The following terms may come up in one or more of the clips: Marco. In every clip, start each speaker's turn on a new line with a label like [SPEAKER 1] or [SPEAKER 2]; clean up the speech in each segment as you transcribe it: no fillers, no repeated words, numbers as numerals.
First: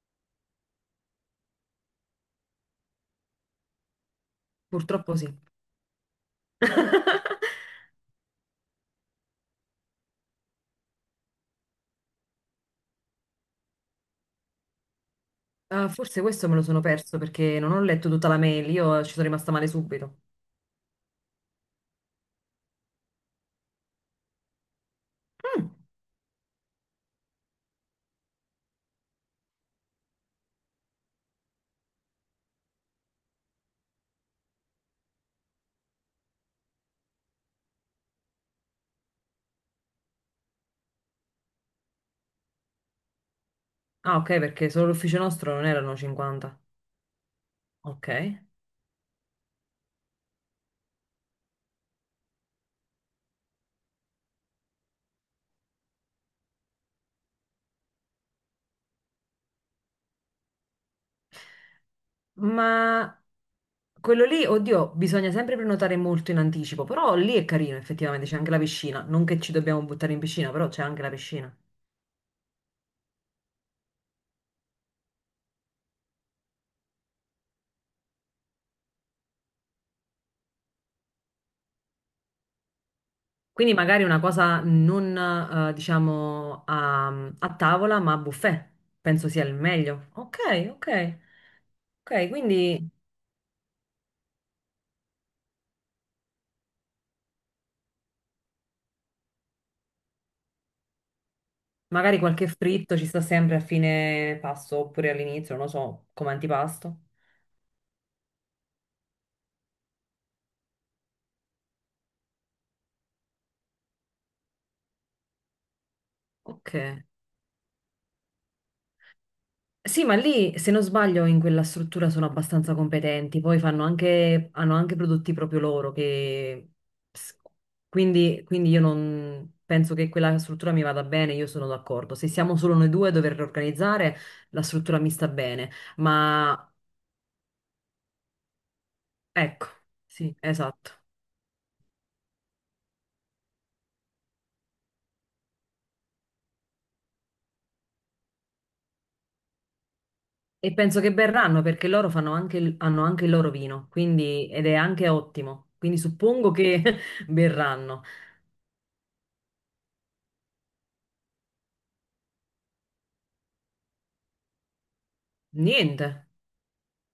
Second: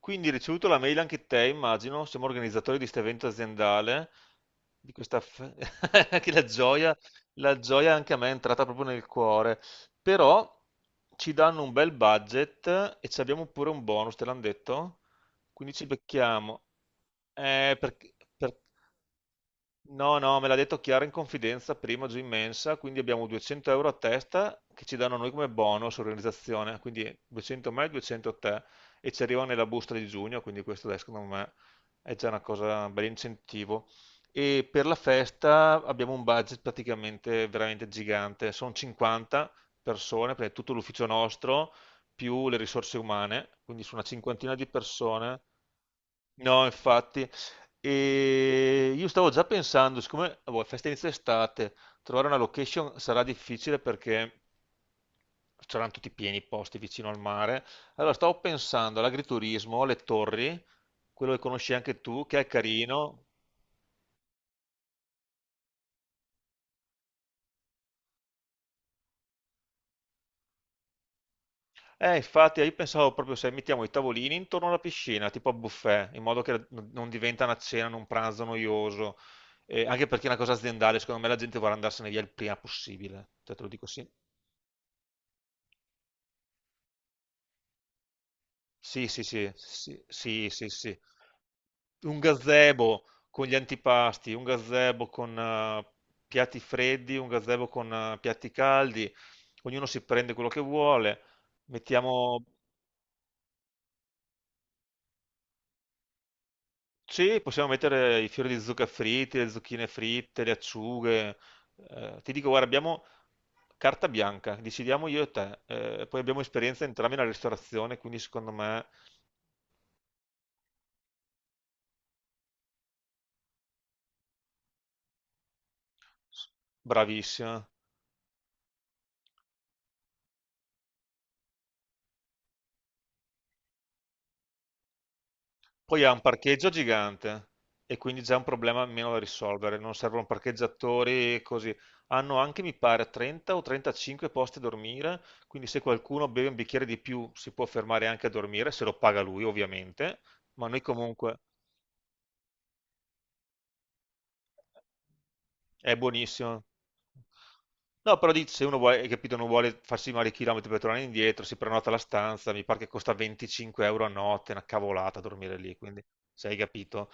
[SPEAKER 1] Quindi hai ricevuto la mail anche te, immagino, siamo organizzatori di questo evento aziendale, di
[SPEAKER 2] Purtroppo
[SPEAKER 1] questa
[SPEAKER 2] sì.
[SPEAKER 1] che la gioia anche a me è entrata proprio nel cuore, però ci danno un bel budget e ci abbiamo pure un bonus, te l'hanno detto? Quindi ci
[SPEAKER 2] Ah, forse questo me
[SPEAKER 1] becchiamo.
[SPEAKER 2] lo sono perso perché non
[SPEAKER 1] Eh,
[SPEAKER 2] ho letto
[SPEAKER 1] perché,
[SPEAKER 2] tutta la
[SPEAKER 1] per-
[SPEAKER 2] mail, io ci sono rimasta male
[SPEAKER 1] No,
[SPEAKER 2] subito.
[SPEAKER 1] no, me l'ha detto Chiara in confidenza prima giù in mensa, quindi abbiamo 200 euro a testa che ci danno a noi come
[SPEAKER 2] Mm.
[SPEAKER 1] bonus organizzazione, quindi 200 a me, 200 a te e ci arriva nella busta di giugno, quindi questo adesso secondo me è già una cosa, un bel incentivo. E per la festa abbiamo un budget praticamente veramente gigante, sono 50 persone, perché è tutto l'ufficio nostro, più le risorse umane, quindi su una
[SPEAKER 2] Ah, ok,
[SPEAKER 1] cinquantina di
[SPEAKER 2] perché solo l'ufficio
[SPEAKER 1] persone.
[SPEAKER 2] nostro non erano 50.
[SPEAKER 1] No, infatti,
[SPEAKER 2] Ok.
[SPEAKER 1] e io stavo già pensando, siccome boh, festa inizia estate, trovare una location sarà difficile perché saranno tutti pieni i posti vicino al mare. Allora stavo pensando all'agriturismo, alle torri, quello che conosci anche tu, che è
[SPEAKER 2] Ma
[SPEAKER 1] carino.
[SPEAKER 2] quello lì, oddio, bisogna sempre prenotare molto in anticipo, però lì è carino, effettivamente, c'è anche la piscina. Non che ci dobbiamo buttare in piscina, però c'è anche la piscina.
[SPEAKER 1] Infatti, io pensavo proprio se mettiamo i tavolini intorno alla piscina, tipo a buffet, in modo che non diventa una cena, un pranzo noioso. Anche perché è una cosa aziendale, secondo me la gente vorrà andarsene via il prima possibile. Cioè, te lo
[SPEAKER 2] Quindi
[SPEAKER 1] dico
[SPEAKER 2] magari
[SPEAKER 1] sì.
[SPEAKER 2] una cosa non, diciamo, a tavola, ma a buffet.
[SPEAKER 1] Sì, sì,
[SPEAKER 2] Penso sia
[SPEAKER 1] sì,
[SPEAKER 2] il
[SPEAKER 1] sì,
[SPEAKER 2] meglio. Ok,
[SPEAKER 1] sì, sì, sì.
[SPEAKER 2] ok.
[SPEAKER 1] Un
[SPEAKER 2] Ok, quindi...
[SPEAKER 1] gazebo con gli antipasti, un gazebo con piatti freddi, un gazebo con piatti caldi, ognuno si prende quello che vuole.
[SPEAKER 2] Magari
[SPEAKER 1] Mettiamo,
[SPEAKER 2] qualche fritto ci sta sempre a fine pasto oppure all'inizio, non lo so, come antipasto.
[SPEAKER 1] sì, possiamo mettere i fiori di zucca fritti, le zucchine fritte, le acciughe. Ti dico, guarda, abbiamo carta bianca, decidiamo io e te. Poi abbiamo esperienza
[SPEAKER 2] Ok.
[SPEAKER 1] entrambi nella ristorazione, quindi secondo me
[SPEAKER 2] Sì, ma lì, se non sbaglio, in quella struttura sono abbastanza competenti. Poi fanno anche, hanno anche prodotti proprio loro che...
[SPEAKER 1] bravissima.
[SPEAKER 2] Quindi io non penso che quella struttura mi vada bene, io sono d'accordo. Se siamo solo noi due a dover organizzare, la struttura mi sta bene.
[SPEAKER 1] Poi ha un
[SPEAKER 2] Ma
[SPEAKER 1] parcheggio gigante e quindi già un problema meno da
[SPEAKER 2] ecco,
[SPEAKER 1] risolvere, non servono
[SPEAKER 2] sì, esatto.
[SPEAKER 1] parcheggiatori e così. Hanno anche, mi pare, 30 o 35 posti a dormire, quindi se qualcuno beve un bicchiere di più si può fermare anche a dormire, se lo paga lui ovviamente, ma
[SPEAKER 2] E
[SPEAKER 1] noi
[SPEAKER 2] penso che
[SPEAKER 1] comunque...
[SPEAKER 2] berranno perché loro fanno anche il- hanno anche il loro vino, quindi, ed è anche ottimo.
[SPEAKER 1] È
[SPEAKER 2] Quindi suppongo
[SPEAKER 1] buonissimo.
[SPEAKER 2] che berranno.
[SPEAKER 1] No, però dici, se uno vuole, hai capito, non vuole farsi male i chilometri per tornare indietro, si prenota la stanza, mi pare che costa 25 euro a notte, è una cavolata dormire lì, quindi
[SPEAKER 2] Niente,
[SPEAKER 1] se hai capito,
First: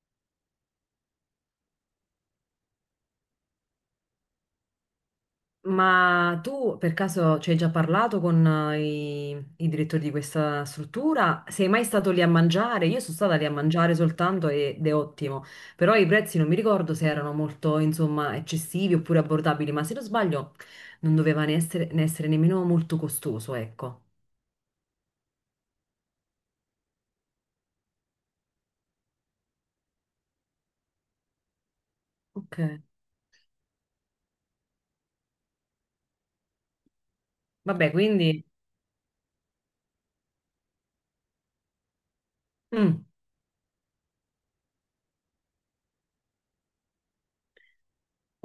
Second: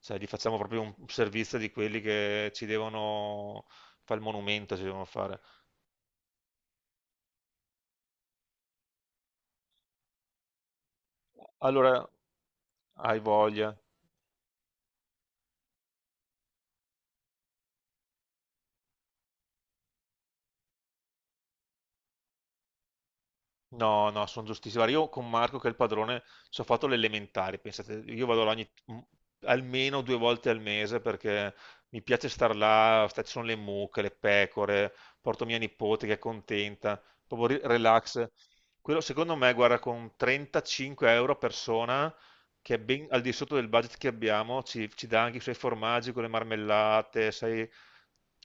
[SPEAKER 1] cioè, gli facciamo proprio un servizio di quelli che ci devono fare il monumento, ci devono fare.
[SPEAKER 2] ma tu per caso ci hai già parlato con i direttori di questa struttura? Sei mai
[SPEAKER 1] Allora,
[SPEAKER 2] stato lì a mangiare? Io sono
[SPEAKER 1] hai
[SPEAKER 2] stata lì a
[SPEAKER 1] voglia.
[SPEAKER 2] mangiare soltanto ed è ottimo, però i prezzi non mi ricordo se erano molto, insomma, eccessivi oppure abbordabili, ma se non sbaglio non doveva ne essere nemmeno molto costoso, ecco.
[SPEAKER 1] No, no, sono giustissimo. Guarda, io con Marco, che è il padrone, ci ho fatto l'elementare, pensate, io vado là almeno 2 volte al mese perché mi piace star
[SPEAKER 2] Ok,
[SPEAKER 1] là, ci sono le mucche, le pecore, porto mia nipote che è contenta, proprio
[SPEAKER 2] vabbè,
[SPEAKER 1] relax.
[SPEAKER 2] quindi...
[SPEAKER 1] Quello, secondo me, guarda, con 35 euro a persona, che è
[SPEAKER 2] mm.
[SPEAKER 1] ben al di sotto del budget che abbiamo, ci dà anche i suoi formaggi con le marmellate, sai,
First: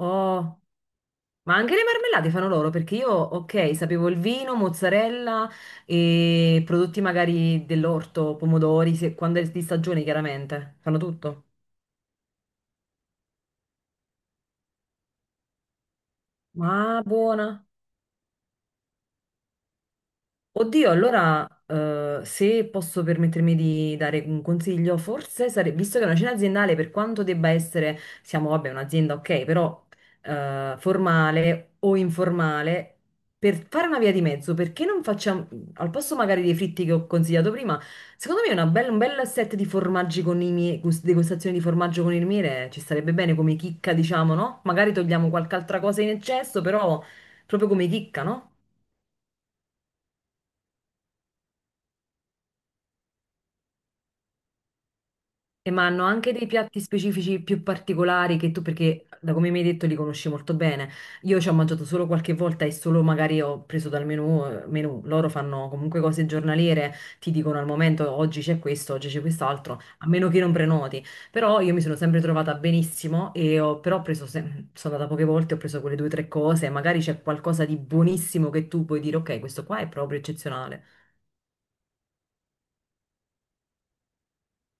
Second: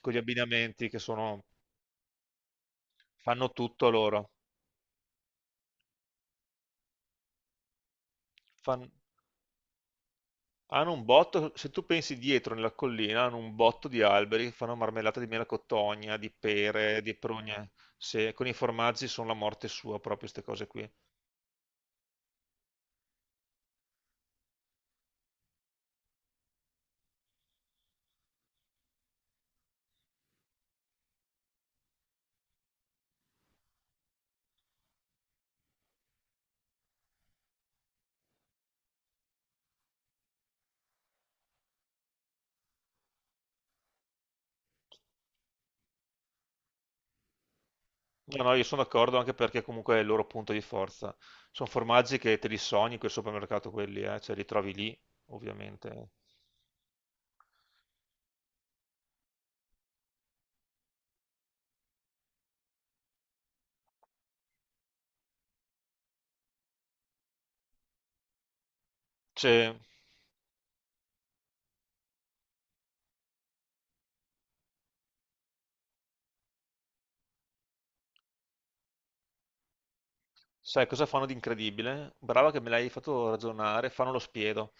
[SPEAKER 1] con gli abbinamenti che sono,
[SPEAKER 2] ma anche le marmellate fanno loro perché io,
[SPEAKER 1] fanno
[SPEAKER 2] ok,
[SPEAKER 1] tutto
[SPEAKER 2] sapevo il
[SPEAKER 1] loro.
[SPEAKER 2] vino, mozzarella e prodotti magari dell'orto,
[SPEAKER 1] Fan-
[SPEAKER 2] pomodori, se- quando è di stagione chiaramente,
[SPEAKER 1] Hanno
[SPEAKER 2] fanno
[SPEAKER 1] un
[SPEAKER 2] tutto.
[SPEAKER 1] botto, se tu pensi dietro nella collina, hanno un botto di alberi che fanno marmellata di melacotogna, di pere,
[SPEAKER 2] Ma
[SPEAKER 1] di
[SPEAKER 2] buona.
[SPEAKER 1] prugne. Se con i formaggi sono la morte sua, proprio queste cose qui.
[SPEAKER 2] Oddio, allora, se posso permettermi di dare un consiglio, forse sarebbe, visto che è una cena aziendale, per quanto debba essere, siamo, vabbè, un'azienda, ok, però formale o informale, per fare una via di mezzo, perché non facciamo, al posto magari dei fritti che ho consigliato prima, secondo me una bella- un bel set di formaggi con i miei, gust- degustazioni di formaggio con il miele ci starebbe bene come chicca, diciamo, no? Magari togliamo qualche altra cosa in eccesso, però proprio come chicca,
[SPEAKER 1] No,
[SPEAKER 2] no?
[SPEAKER 1] no, io sono d'accordo anche perché comunque è il loro punto di forza. Sono formaggi che te li sogni quel supermercato, quelli, cioè li trovi lì,
[SPEAKER 2] E ma hanno
[SPEAKER 1] ovviamente.
[SPEAKER 2] anche dei piatti specifici più particolari che tu, perché da come mi hai detto li conosci molto bene. Io ci ho mangiato solo qualche volta e solo magari ho preso dal menù, menù. Loro fanno comunque cose giornaliere, ti dicono al momento oggi c'è questo, oggi c'è
[SPEAKER 1] Cioè,
[SPEAKER 2] quest'altro, a meno che non prenoti. Però io mi sono sempre trovata benissimo e ho, però ho preso, se- sono andata poche volte, ho preso quelle due o tre cose, magari c'è qualcosa di buonissimo che tu puoi dire, ok, questo qua è proprio eccezionale.
[SPEAKER 1] sai cosa fanno di incredibile? Brava che me l'hai fatto ragionare, fanno lo spiedo.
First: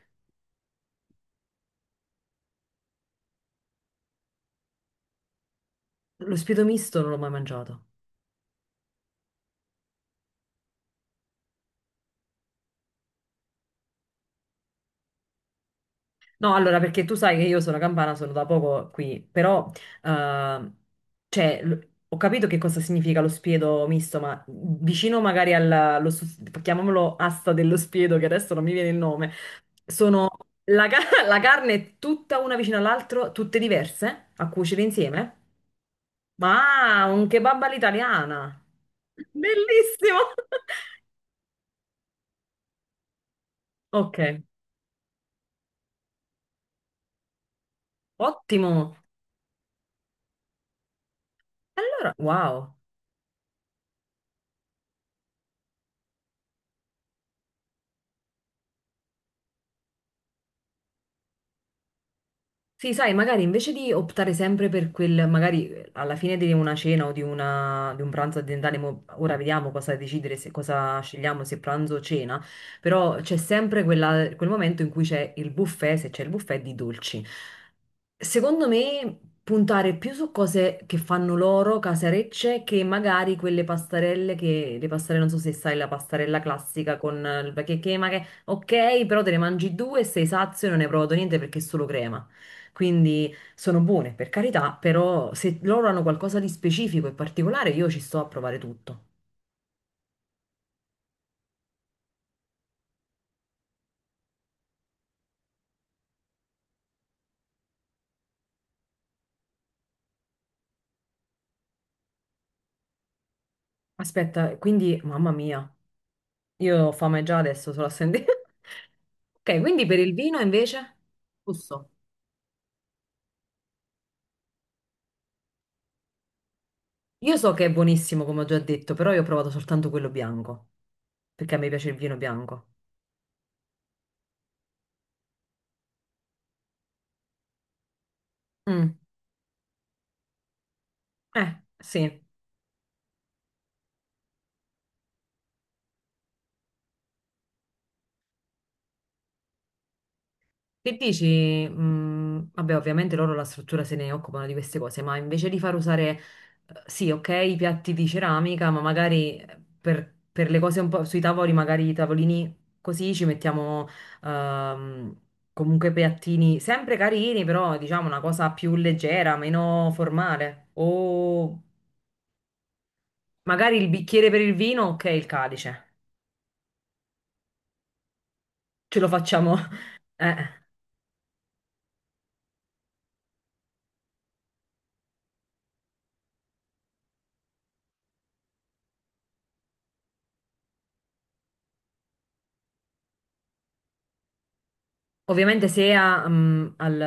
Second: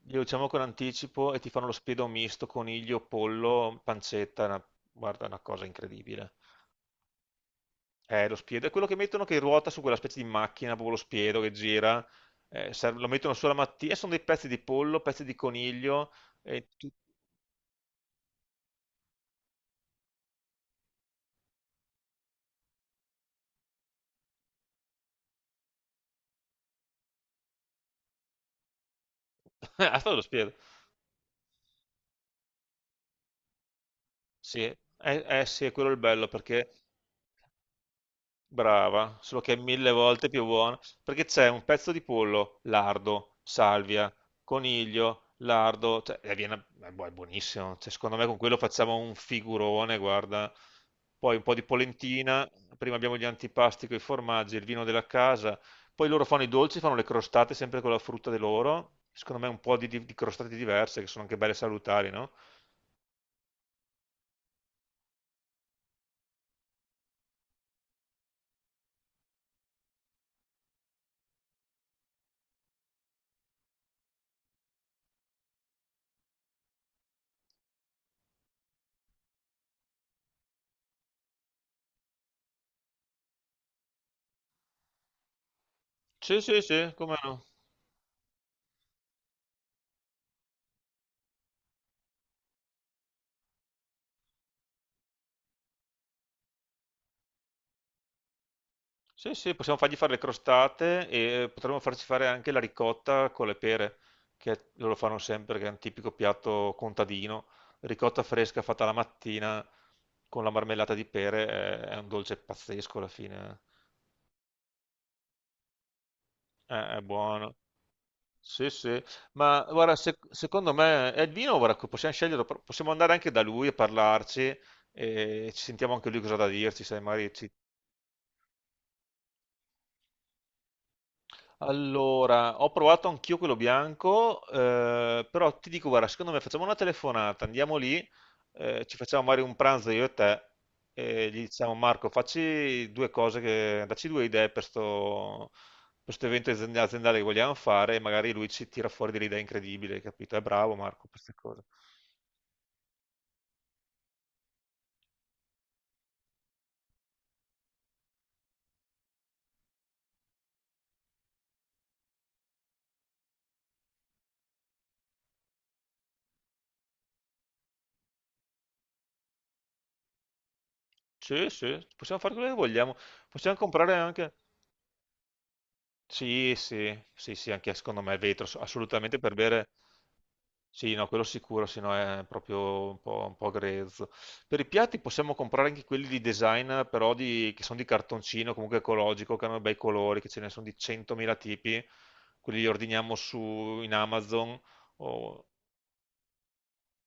[SPEAKER 1] Glielo diciamo con anticipo e ti fanno lo spiedo misto, coniglio, pollo, pancetta, guarda, è una cosa incredibile.
[SPEAKER 2] Lo spiedo misto non l'ho mai mangiato.
[SPEAKER 1] Lo spiedo è quello che mettono che ruota su quella specie di macchina, proprio lo spiedo che gira, lo mettono solo la mattina, e sono dei pezzi di pollo, pezzi di coniglio,
[SPEAKER 2] No,
[SPEAKER 1] e
[SPEAKER 2] allora,
[SPEAKER 1] tu...
[SPEAKER 2] perché tu sai che io sono campana, sono da poco qui, però, eh, cioè, l- ho capito che cosa significa lo spiedo misto, ma vicino magari al, lo sus- chiamiamolo asta dello spiedo, che adesso non mi viene il nome,
[SPEAKER 1] Ah, è stato lo
[SPEAKER 2] sono,
[SPEAKER 1] spiedo.
[SPEAKER 2] la, ca- la carne è tutta una vicino all'altra, tutte diverse, a
[SPEAKER 1] Sì,
[SPEAKER 2] cuocere insieme?
[SPEAKER 1] sì, quello è il bello, perché
[SPEAKER 2] Ma un kebab all'italiana!
[SPEAKER 1] brava, solo che è mille
[SPEAKER 2] Bellissimo!
[SPEAKER 1] volte più buona, perché c'è un pezzo di pollo, lardo, salvia,
[SPEAKER 2] Ok,
[SPEAKER 1] coniglio, lardo, cioè, è è buonissimo. Cioè, secondo me con quello
[SPEAKER 2] ottimo!
[SPEAKER 1] facciamo un figurone, guarda. Poi un po' di
[SPEAKER 2] Allora,
[SPEAKER 1] polentina,
[SPEAKER 2] wow!
[SPEAKER 1] prima abbiamo gli antipasti con i formaggi, il vino della casa, poi loro fanno i dolci, fanno le crostate sempre con la frutta di loro, secondo me un po' di crostate diverse che sono anche belle salutari, no?
[SPEAKER 2] Sì, sai, magari invece di optare sempre per quel, magari alla fine di una cena o di, una- di un pranzo aziendale, mo- ora vediamo cosa decidere, se, cosa scegliamo, se pranzo o cena, però c'è sempre quella- quel momento in cui c'è il buffet, se c'è il buffet di dolci. Secondo me puntare più su cose che fanno loro, casarecce, che magari quelle pastarelle che, le pastarelle, non so se sai, la
[SPEAKER 1] Sì,
[SPEAKER 2] pastarella
[SPEAKER 1] sì, sì,
[SPEAKER 2] classica con
[SPEAKER 1] come no?
[SPEAKER 2] il che, ma che, ok, però te ne mangi due e sei sazio e non hai provato niente perché è solo crema. Quindi sono buone, per carità, però se loro hanno qualcosa di specifico e particolare, io ci sto a provare tutto.
[SPEAKER 1] Sì, sì, possiamo fargli fare le crostate e potremmo farci fare anche la ricotta con le pere, loro fanno sempre, che è un tipico piatto contadino. Ricotta fresca fatta la mattina con la marmellata di pere è un dolce pazzesco alla fine.
[SPEAKER 2] Aspetta, quindi, mamma mia,
[SPEAKER 1] Eh.
[SPEAKER 2] io ho
[SPEAKER 1] È
[SPEAKER 2] fame già
[SPEAKER 1] buono.
[SPEAKER 2] adesso solo a sentire.
[SPEAKER 1] Sì, sì.
[SPEAKER 2] Ok,
[SPEAKER 1] Ma
[SPEAKER 2] quindi
[SPEAKER 1] guarda,
[SPEAKER 2] per il vino
[SPEAKER 1] secondo
[SPEAKER 2] invece,
[SPEAKER 1] me è il vino, guarda,
[SPEAKER 2] Rosso.
[SPEAKER 1] possiamo scegliere, possiamo andare anche da lui e parlarci e ci sentiamo anche lui cosa ha da dirci, sai, magari
[SPEAKER 2] Io so che è buonissimo, come ho già detto, però io ho provato soltanto quello bianco, perché a me piace il vino
[SPEAKER 1] allora,
[SPEAKER 2] bianco.
[SPEAKER 1] ho provato anch'io quello bianco, però ti dico, guarda, secondo me facciamo una telefonata, andiamo lì,
[SPEAKER 2] Mm,
[SPEAKER 1] ci facciamo magari un pranzo io e te, e gli
[SPEAKER 2] eh,
[SPEAKER 1] diciamo Marco,
[SPEAKER 2] sì.
[SPEAKER 1] facci due cose, che, dacci due idee per sto evento aziendale che vogliamo fare e magari lui ci tira fuori delle idee incredibili, capito? È bravo
[SPEAKER 2] Che
[SPEAKER 1] Marco, per queste cose.
[SPEAKER 2] dici? Vabbè, ovviamente loro la struttura se ne occupano di queste cose, ma invece di far usare, sì, ok, i piatti di ceramica, ma magari per le cose un po' sui tavoli, magari i tavolini così ci mettiamo ehm, comunque piattini sempre carini, però diciamo una cosa più leggera, meno formale.
[SPEAKER 1] Sì,
[SPEAKER 2] O
[SPEAKER 1] sì, possiamo fare quello che vogliamo, possiamo
[SPEAKER 2] magari il
[SPEAKER 1] comprare
[SPEAKER 2] bicchiere
[SPEAKER 1] anche...
[SPEAKER 2] per il vino, ok, il calice.
[SPEAKER 1] Sì, sì, sì, sì, anche secondo me è vetro,
[SPEAKER 2] Ce lo
[SPEAKER 1] assolutamente per
[SPEAKER 2] facciamo.
[SPEAKER 1] bere...
[SPEAKER 2] Eh.
[SPEAKER 1] Sì, no, quello sicuro, se no è proprio un po' grezzo. Per i piatti possiamo comprare anche quelli di design, che sono di cartoncino, comunque ecologico, che hanno bei colori, che ce ne sono di 100.000 tipi. Quelli li ordiniamo su, in Amazon, o-
[SPEAKER 2] Ovviamente se al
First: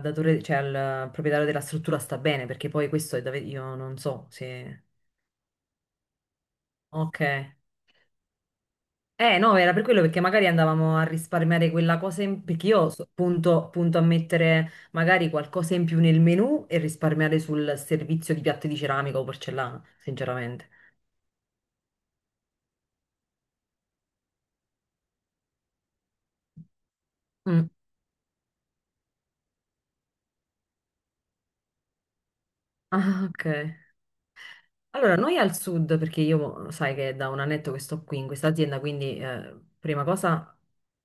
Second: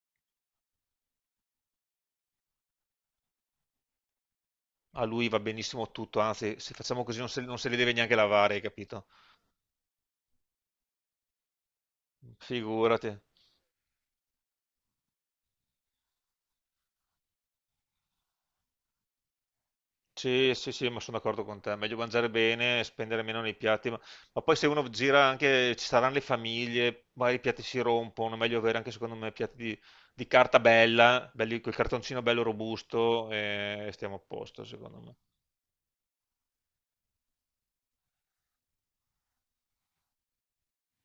[SPEAKER 2] datore, cioè al proprietario della struttura sta bene, perché poi questo è da ve- io non so se...
[SPEAKER 1] a lui va benissimo tutto, anzi, se facciamo così
[SPEAKER 2] Ok.
[SPEAKER 1] non se li deve neanche lavare, hai capito?
[SPEAKER 2] Eh no, era per quello perché magari andavamo a risparmiare quella cosa in... perché io so-
[SPEAKER 1] Figurati.
[SPEAKER 2] punto, punto a mettere magari qualcosa in più nel menù e risparmiare sul servizio di piatti di ceramica o porcellana,
[SPEAKER 1] Sì,
[SPEAKER 2] sinceramente.
[SPEAKER 1] sì, sì, ma sono d'accordo con te. Meglio mangiare bene, spendere meno nei piatti. Ma poi se uno gira anche, ci saranno le famiglie, magari i piatti
[SPEAKER 2] Mm.
[SPEAKER 1] si rompono. Meglio avere anche, secondo me, piatti di carta bella, belli, quel cartoncino bello
[SPEAKER 2] Ah,
[SPEAKER 1] robusto
[SPEAKER 2] ok.
[SPEAKER 1] e stiamo a posto, secondo me.
[SPEAKER 2] Allora, noi al sud, perché io sai che è da un annetto che sto qui in questa azienda, quindi prima cosa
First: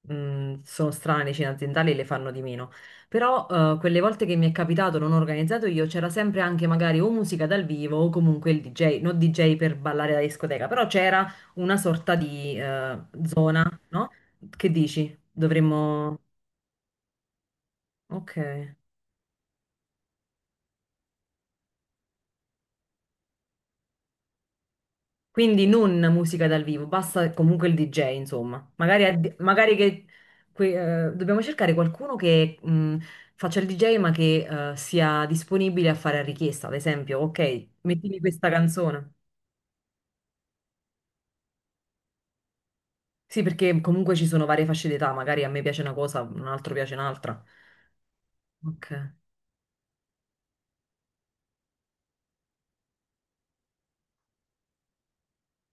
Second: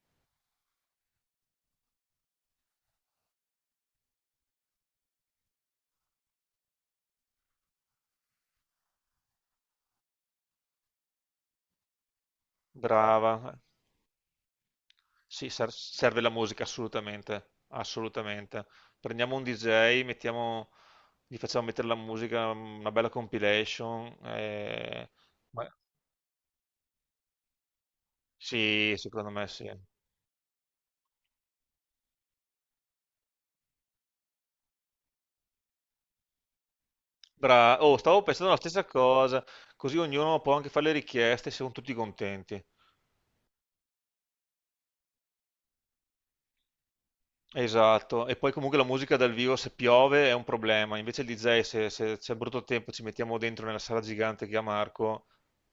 [SPEAKER 2] sono strane le cene aziendali e le fanno di meno. Però quelle volte che mi è capitato, non ho organizzato io, c'era sempre anche magari o musica dal vivo o comunque il DJ, non DJ per ballare da discoteca, però c'era una sorta di
[SPEAKER 1] Brava.
[SPEAKER 2] zona, no? Che dici?
[SPEAKER 1] Sì,
[SPEAKER 2] Dovremmo...
[SPEAKER 1] serve la musica, assolutamente.
[SPEAKER 2] Ok.
[SPEAKER 1] Assolutamente. Prendiamo un DJ, mettiamo, gli facciamo mettere la musica, una bella compilation.
[SPEAKER 2] Quindi
[SPEAKER 1] Ma-
[SPEAKER 2] non musica dal vivo, basta comunque il DJ, insomma.
[SPEAKER 1] Sì,
[SPEAKER 2] Magari,
[SPEAKER 1] secondo
[SPEAKER 2] addi-
[SPEAKER 1] me sì.
[SPEAKER 2] magari che que- dobbiamo cercare qualcuno che faccia il DJ ma che sia disponibile a fare a richiesta. Ad esempio, ok,
[SPEAKER 1] Oh,
[SPEAKER 2] mettimi
[SPEAKER 1] stavo
[SPEAKER 2] questa
[SPEAKER 1] pensando la stessa
[SPEAKER 2] canzone.
[SPEAKER 1] cosa, così ognuno può anche fare le richieste, e siamo tutti contenti.
[SPEAKER 2] Sì, perché comunque ci sono varie fasce d'età, magari a me piace una cosa, un altro piace un'altra.
[SPEAKER 1] Esatto, e poi comunque la
[SPEAKER 2] Ok.
[SPEAKER 1] musica dal vivo se piove è un problema, invece il DJ se c'è brutto tempo ci mettiamo dentro nella sala gigante che ha Marco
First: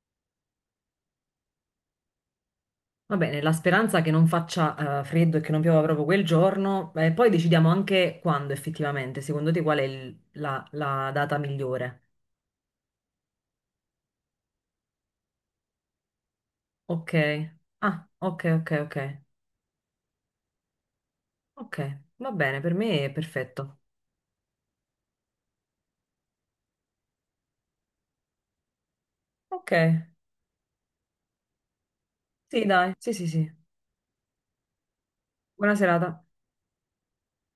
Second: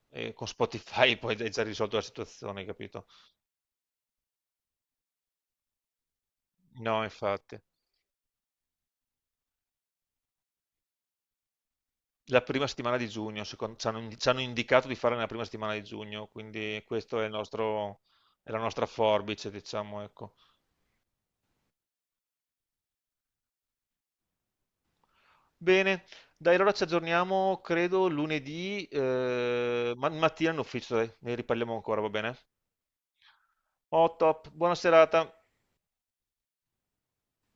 [SPEAKER 1] e con Spotify poi è già risolto la situazione, capito?
[SPEAKER 2] Va bene, la speranza che non faccia freddo e che non piova proprio quel giorno,
[SPEAKER 1] No,
[SPEAKER 2] poi
[SPEAKER 1] infatti.
[SPEAKER 2] decidiamo anche quando effettivamente, secondo te qual è il- la la data migliore?
[SPEAKER 1] La prima settimana di giugno, ci hanno indicato di fare nella prima settimana di giugno, quindi
[SPEAKER 2] Ok.
[SPEAKER 1] questo è il nostro,
[SPEAKER 2] Ah, ok,
[SPEAKER 1] è la
[SPEAKER 2] ok,
[SPEAKER 1] nostra
[SPEAKER 2] ok.
[SPEAKER 1] forbice, diciamo, ecco.
[SPEAKER 2] Ok, va bene, per me è perfetto.
[SPEAKER 1] Bene, dai, allora ci aggiorniamo, credo, lunedì,
[SPEAKER 2] Ok,
[SPEAKER 1] mattina in ufficio, dai, ne riparliamo ancora, va bene?
[SPEAKER 2] sì, dai, sì, sì, sì.
[SPEAKER 1] Oh, top, buona serata.
[SPEAKER 2] Buona serata.